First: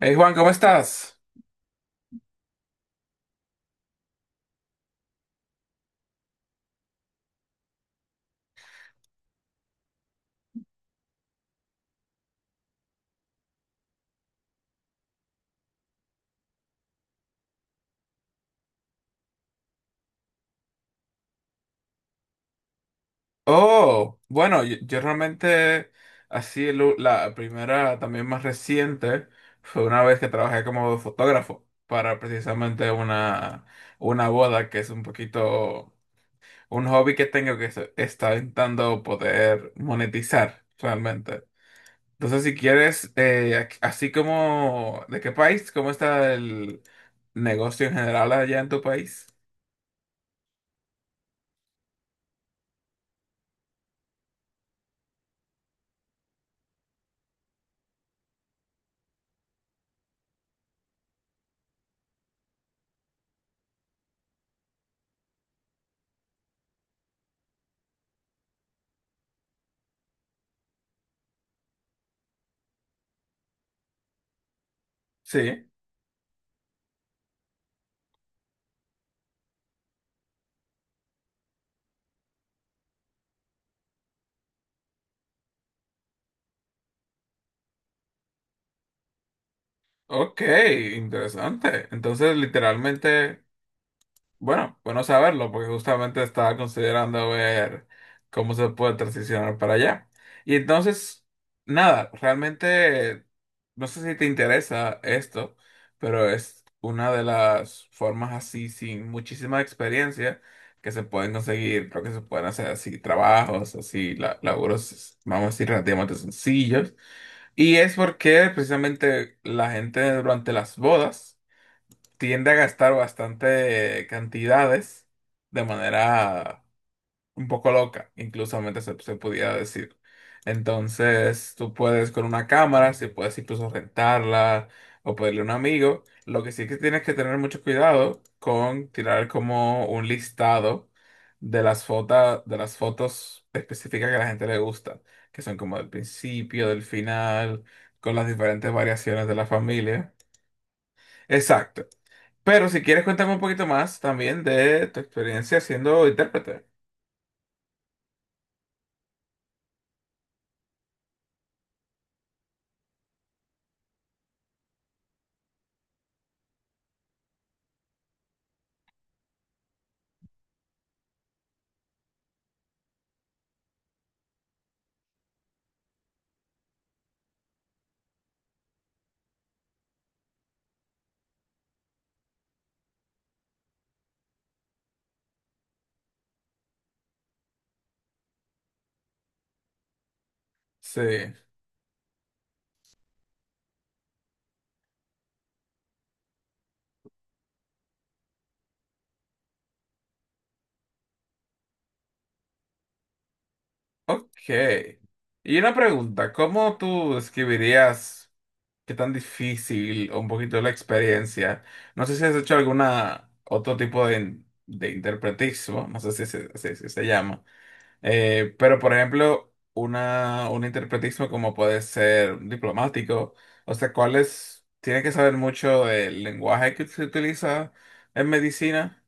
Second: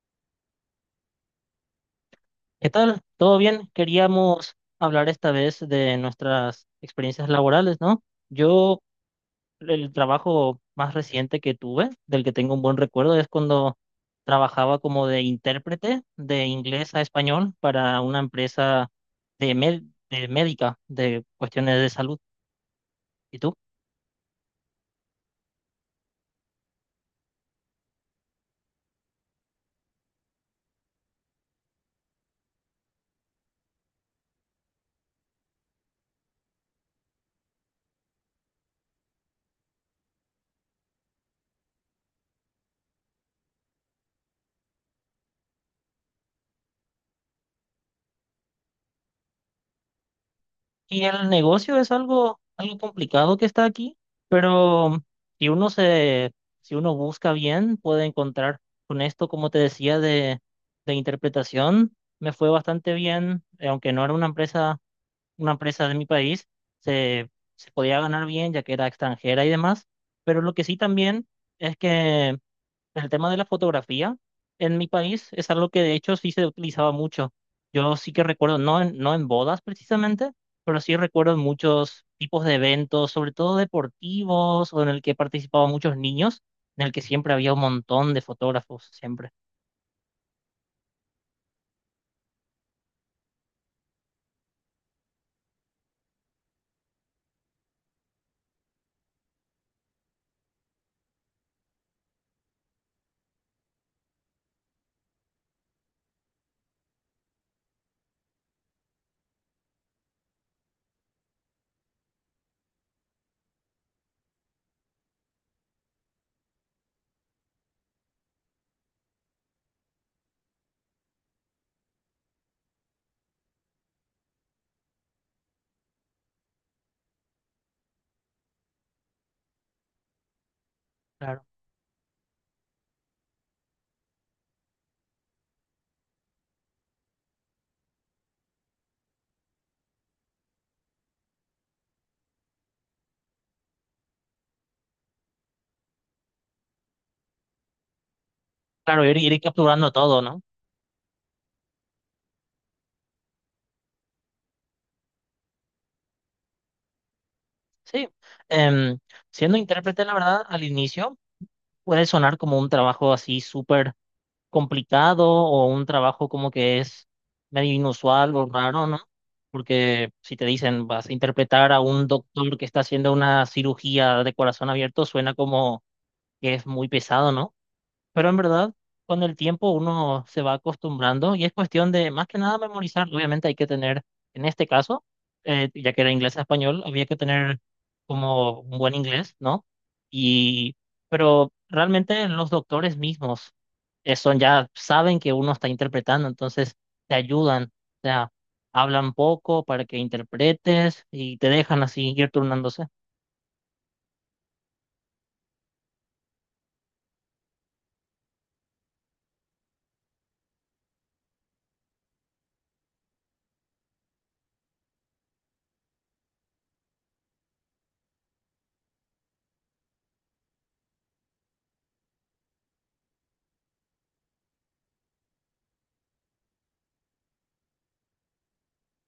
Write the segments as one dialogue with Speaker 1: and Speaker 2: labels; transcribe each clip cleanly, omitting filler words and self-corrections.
Speaker 1: Hey Juan, ¿cómo estás?
Speaker 2: ¿Qué tal? ¿Todo bien? Queríamos hablar esta vez de nuestras experiencias laborales, ¿no? Yo, el trabajo más reciente que tuve, del que tengo un buen recuerdo, es cuando trabajaba como de intérprete de inglés a español para una empresa de, med- de médica, de cuestiones de salud. ¿Y tú?
Speaker 1: Oh, bueno, yo realmente, así la primera, también más reciente, fue una vez que trabajé como fotógrafo para precisamente una boda, que es un poquito un hobby que tengo que está intentando poder monetizar realmente. Entonces, si quieres, así como, ¿de qué país? ¿Cómo está el negocio en general allá en tu país?
Speaker 2: Y el negocio es algo complicado que está aquí, pero si uno se, si uno busca bien, puede encontrar con esto, como te decía, de interpretación, me fue bastante bien, aunque no era una empresa de mi país, se, se podía ganar bien ya que era extranjera y demás, pero lo que sí también es que el tema de la fotografía en mi país es
Speaker 1: Sí.
Speaker 2: algo que de hecho sí se utilizaba mucho. Yo sí que recuerdo, no en bodas precisamente, pero sí recuerdo muchos tipos de eventos, sobre todo deportivos, o en el que participaban muchos niños, en el que siempre había un montón de fotógrafos, siempre.
Speaker 1: Ok, interesante. Entonces, literalmente, bueno saberlo, porque justamente estaba considerando ver cómo se puede transicionar para allá. Y entonces, nada, realmente, no sé si te interesa esto, pero es una de las formas así, sin muchísima experiencia, que se pueden conseguir, creo que se pueden hacer así trabajos, así laburos, vamos a decir, relativamente sencillos y es porque precisamente la gente durante las bodas tiende a gastar bastante cantidades de manera un poco loca, incluso se pudiera decir.
Speaker 2: Claro,
Speaker 1: Entonces, tú puedes con una cámara, si puedes incluso rentarla o pedirle a un amigo. Lo que sí que tienes que tener mucho cuidado con tirar como un listado de las fotos específicas que a la gente le gusta, que son como del principio, del final, con las diferentes
Speaker 2: claro, ir,
Speaker 1: variaciones de
Speaker 2: ir
Speaker 1: la
Speaker 2: capturando
Speaker 1: familia.
Speaker 2: todo, ¿no?
Speaker 1: Exacto. Pero si quieres, cuéntame un poquito más también de tu experiencia siendo intérprete.
Speaker 2: Sí. Em, Siendo intérprete, la verdad, al inicio puede sonar como un trabajo así súper complicado o un trabajo como que es medio inusual o raro, ¿no? Porque si te dicen vas a interpretar a un doctor que está haciendo una cirugía de corazón abierto, suena como que es muy pesado, ¿no? Pero en verdad, con el tiempo uno se va acostumbrando y es cuestión de más que nada memorizar. Obviamente hay que tener, en este caso, ya que era inglés a español, había que tener como un buen inglés, ¿no? Y,
Speaker 1: Sí.
Speaker 2: pero realmente los doctores mismos son ya, saben que uno está interpretando, entonces te ayudan, o sea, hablan poco para que interpretes y te dejan así ir turnándose.
Speaker 1: Ok. Y una pregunta, ¿cómo tú describirías qué tan difícil o un poquito la experiencia? No sé si has hecho alguna otro tipo de interpretismo, no sé si se llama. Pero por ejemplo, un interpretismo como puede ser un diplomático, o sea, ¿cuáles? Tiene que saber mucho del lenguaje que se utiliza en medicina.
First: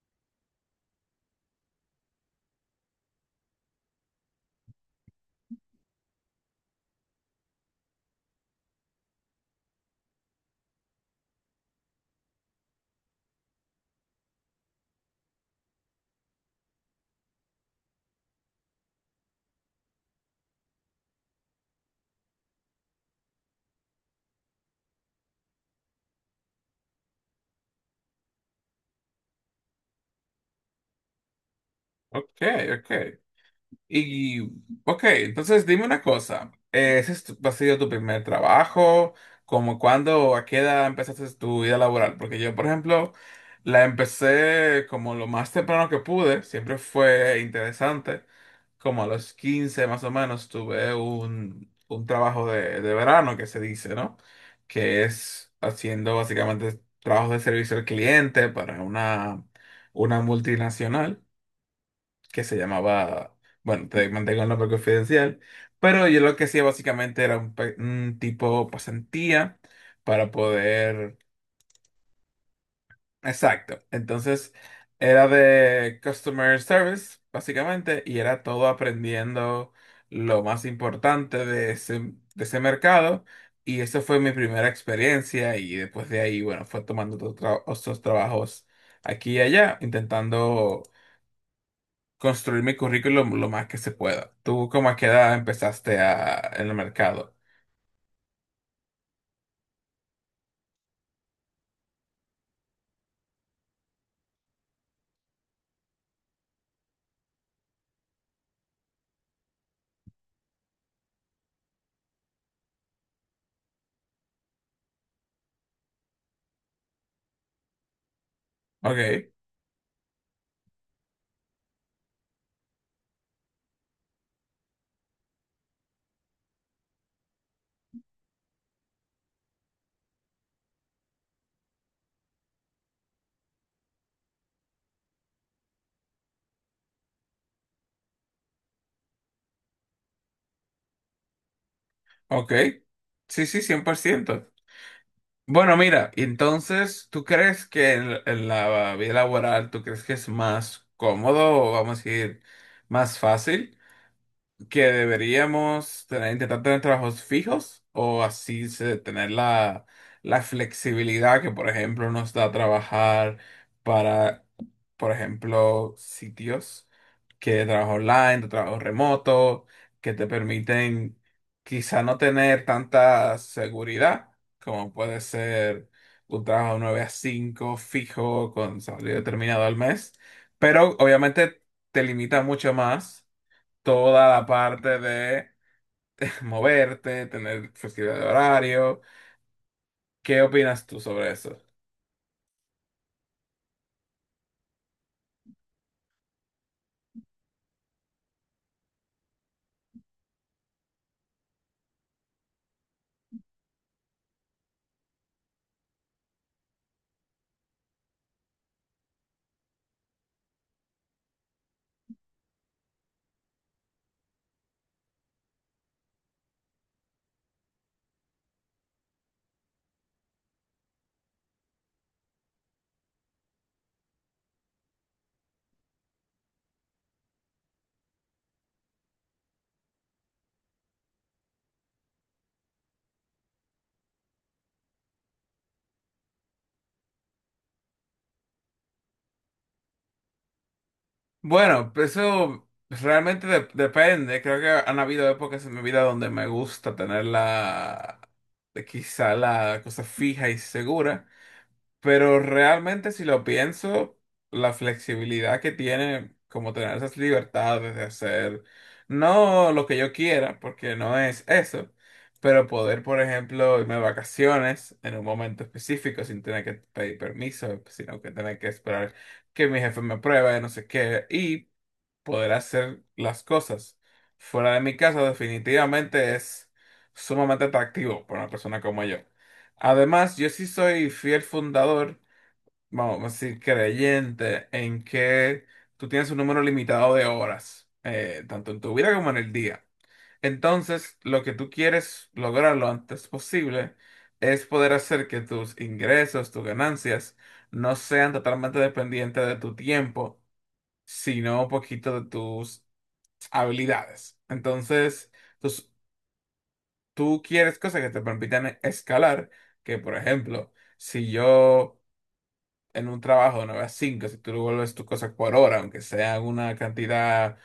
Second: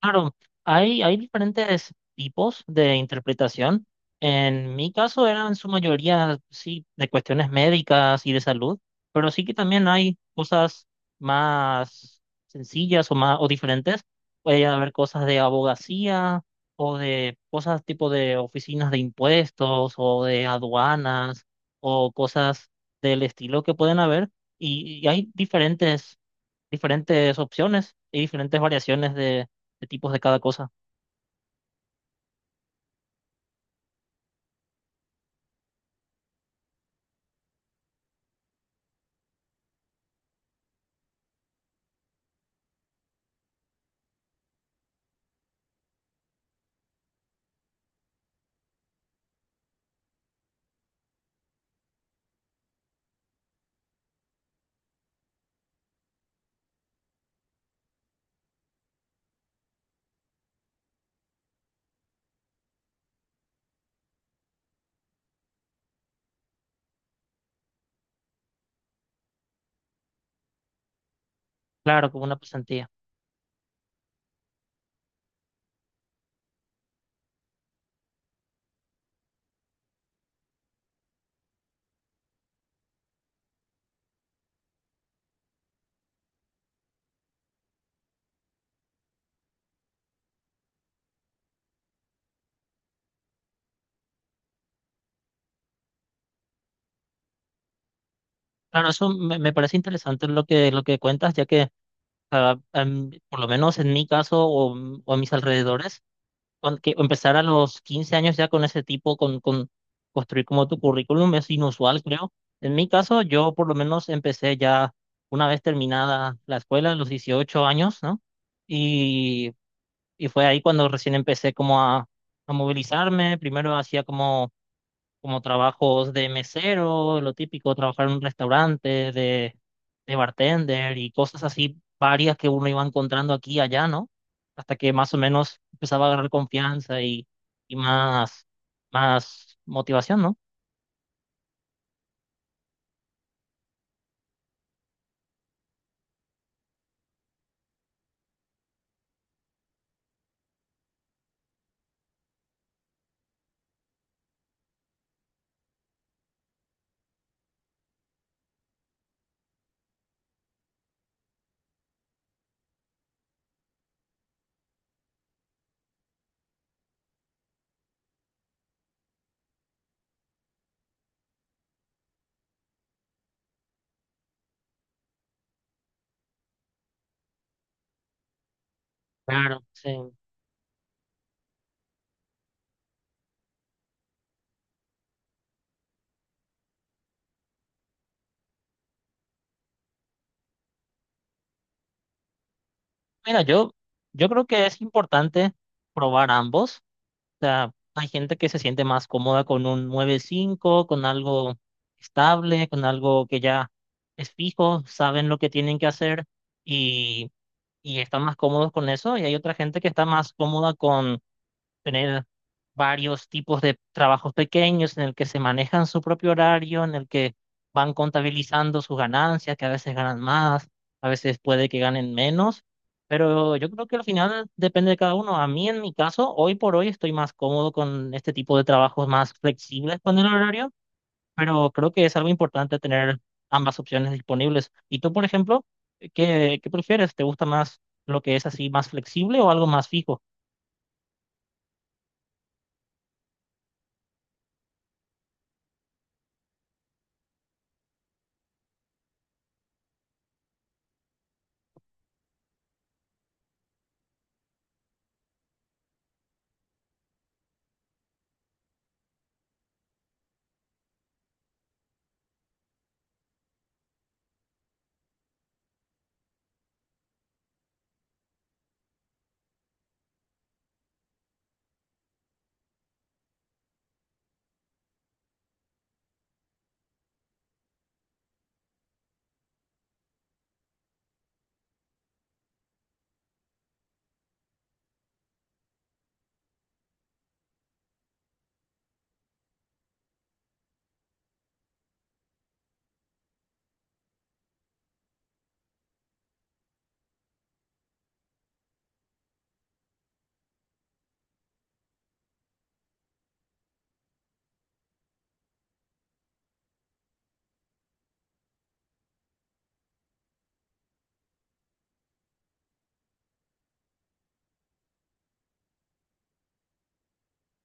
Speaker 2: Claro, hay diferentes tipos de interpretación. En mi caso eran en su mayoría, sí, de cuestiones médicas y de salud, pero sí que también hay cosas más sencillas o más o diferentes. Puede haber cosas de abogacía o de cosas tipo de oficinas de impuestos o de aduanas o cosas del estilo que pueden haber. Y hay diferentes opciones y diferentes variaciones de tipos de cada cosa.
Speaker 1: Ok, ok. Y, ok, entonces dime una cosa, ¿ese es ha sido tu primer trabajo? ¿Cómo cuándo, a qué edad empezaste tu vida laboral? Porque yo, por ejemplo, la empecé como lo más temprano que pude, siempre fue interesante, como a los 15 más o menos tuve un trabajo de verano que se dice, ¿no? Que es haciendo básicamente trabajos de servicio al cliente para una multinacional que se llamaba, bueno, te mantengo el nombre confidencial, pero yo lo que hacía básicamente era un tipo pasantía para poder,
Speaker 2: Claro, como una pasantía.
Speaker 1: exacto, entonces era de customer service, básicamente, y era todo aprendiendo lo más importante de ese mercado. Y eso fue mi primera experiencia y después de ahí, bueno, fue tomando otros trabajos aquí y allá, intentando construir mi currículum lo más que se pueda. ¿Tú cómo a qué edad empezaste a, en el mercado?
Speaker 2: Claro, eso me parece interesante lo que cuentas, ya que por lo menos en mi caso o a mis alrededores, con que empezar a los 15 años ya con ese tipo, con construir como tu currículum es inusual, creo. En mi caso, yo por lo menos empecé ya una vez terminada la escuela, a los 18 años, ¿no?
Speaker 1: Ok,
Speaker 2: y Y fue ahí cuando recién empecé como a movilizarme. Primero hacía como trabajos de mesero, lo típico, trabajar en un restaurante, de bartender y cosas así varias que uno iba encontrando aquí y allá, ¿no? Hasta que más o menos empezaba a agarrar confianza y más motivación, ¿no?
Speaker 1: ok. Sí, sí, 100%. Bueno, mira, entonces, ¿tú crees que en la vida laboral, tú crees que es más cómodo o vamos a decir más fácil que deberíamos tener, intentar tener trabajos fijos o así tener la, la flexibilidad que, por ejemplo, nos da trabajar? Para por ejemplo, sitios que de trabajo online, de trabajo remoto, que te permiten quizá no tener tanta seguridad, como puede ser un trabajo 9 a 5 fijo con salario determinado
Speaker 2: Claro,
Speaker 1: al mes,
Speaker 2: sí.
Speaker 1: pero obviamente te limita mucho más toda la parte de moverte, tener flexibilidad de horario. ¿Qué opinas tú sobre eso?
Speaker 2: Mira, yo creo que es importante probar ambos. O sea, hay gente que se siente más cómoda con un nueve cinco con algo estable, con algo que ya es fijo, saben lo que tienen que hacer y, y están más cómodos con eso. Y hay otra gente que está más cómoda con tener varios tipos de trabajos pequeños en el que se manejan su propio horario, en el que van contabilizando sus ganancias, que a veces ganan más, a veces puede que ganen menos, pero yo creo que al final depende de cada uno. A mí, en mi caso, hoy por hoy estoy más cómodo con este tipo de trabajos más flexibles con el horario, pero creo que es algo importante tener ambas opciones disponibles. ¿Y tú, por ejemplo, qué prefieres? ¿Te gusta más lo que es así más flexible o algo más fijo?
Speaker 1: Bueno, pues eso realmente depende. Creo que han habido épocas en mi vida donde me gusta tener la, quizá la cosa fija y segura, pero realmente si lo pienso, la flexibilidad que tiene, como tener esas libertades de hacer, no lo que yo quiera, porque no es eso, pero poder, por ejemplo, irme de vacaciones en un momento específico sin tener que pedir permiso, sino que tener que esperar que mi jefe me apruebe, no sé qué, y poder hacer las cosas. Fuera de mi casa definitivamente es sumamente atractivo para una persona como yo. Además, yo sí soy fiel fundador, vamos a decir, creyente en que tú tienes un número limitado de horas, tanto en tu vida como en el día. Entonces, lo que tú quieres lograr lo antes posible es poder hacer que tus ingresos, tus ganancias, no sean totalmente dependientes de tu tiempo, sino un poquito de tus habilidades. Entonces, tus- tú quieres cosas que te permitan escalar, que por ejemplo, si yo en un trabajo de 9 a 5, si tú devuelves tus cosas por hora, aunque sea una cantidad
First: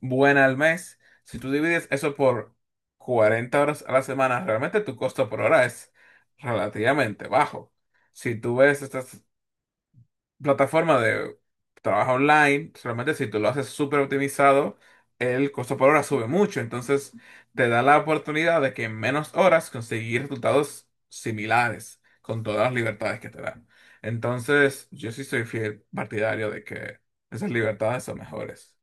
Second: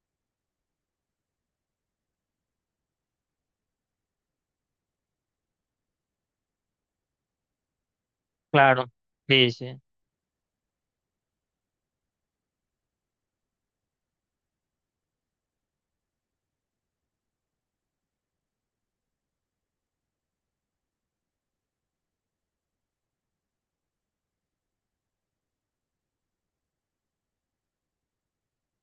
Speaker 1: buena al mes, si tú divides eso por 40 horas a la semana, realmente tu costo por hora es relativamente bajo. Si tú ves
Speaker 2: Claro.
Speaker 1: estas
Speaker 2: Sí, sí.
Speaker 1: plataforma de trabajo online, solamente si tú lo haces súper optimizado, el costo por hora sube mucho. Entonces, te da la oportunidad de que en menos horas conseguir resultados similares, con todas las libertades que te dan. Entonces, yo sí soy fiel partidario de que esas libertades son mejores.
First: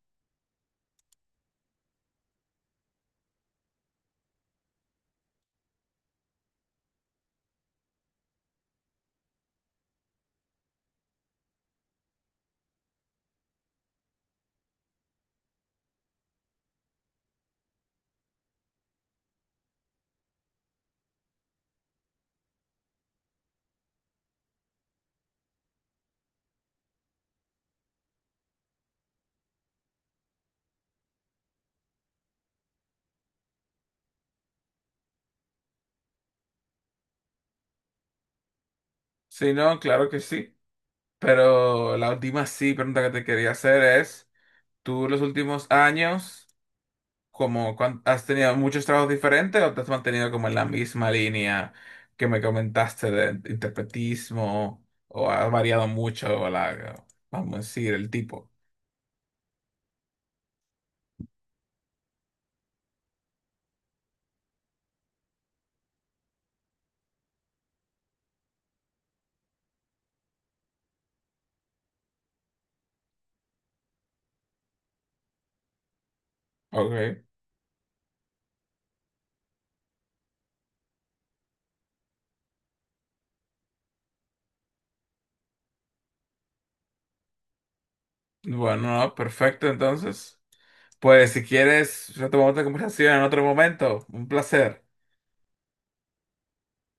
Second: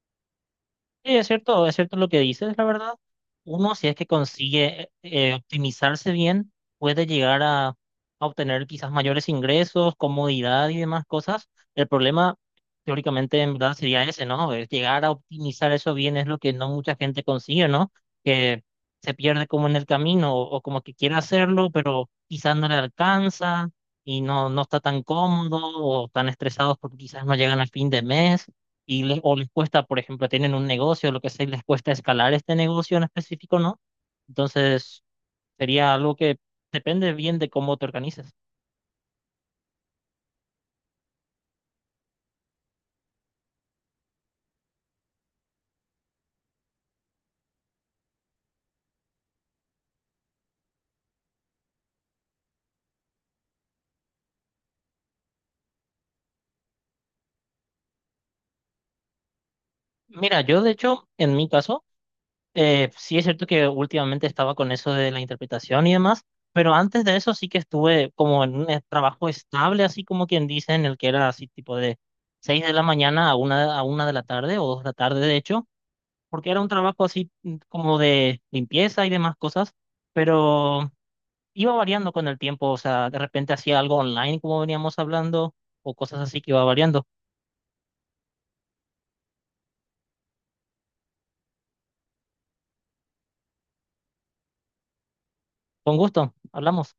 Speaker 2: Sí, es cierto lo que dices, la verdad. Uno, si es que consigue optimizarse bien, puede llegar a obtener quizás mayores ingresos, comodidad y demás cosas. El problema, teóricamente, en verdad sería ese, ¿no? Es llegar a optimizar eso bien es lo que no mucha gente consigue, ¿no? Que se pierde como en el camino o como que quiere hacerlo, pero quizás no le alcanza y no está tan cómodo o tan estresados porque quizás no llegan al fin de mes o les cuesta, por ejemplo, tienen un negocio, lo que sea, y les cuesta escalar este negocio en específico, ¿no? Entonces, sería algo que depende bien de cómo te organizas.
Speaker 1: Sí no, claro que sí. Pero la última sí pregunta que te quería hacer es, ¿tú los últimos años? Como has tenido muchos trabajos diferentes o te has mantenido como en la misma línea que me comentaste de interpretismo o has variado mucho la, vamos a decir, ¿el tipo?
Speaker 2: Mira, yo de hecho, en mi caso, sí es cierto que últimamente estaba con eso de la interpretación y demás, pero antes de eso sí que estuve como en un trabajo estable, así como quien dice, en el que era así tipo de 6 de la mañana a una de la tarde o 2 de la tarde, de hecho, porque era un trabajo
Speaker 1: Ok,
Speaker 2: así como de limpieza y demás cosas, pero iba variando con el tiempo, o sea, de repente hacía algo online como veníamos hablando o cosas así que iba variando.
Speaker 1: bueno, no, perfecto entonces. Pues si quieres, retomamos la conversación en otro momento. Un placer.
Speaker 2: Con gusto, hablamos.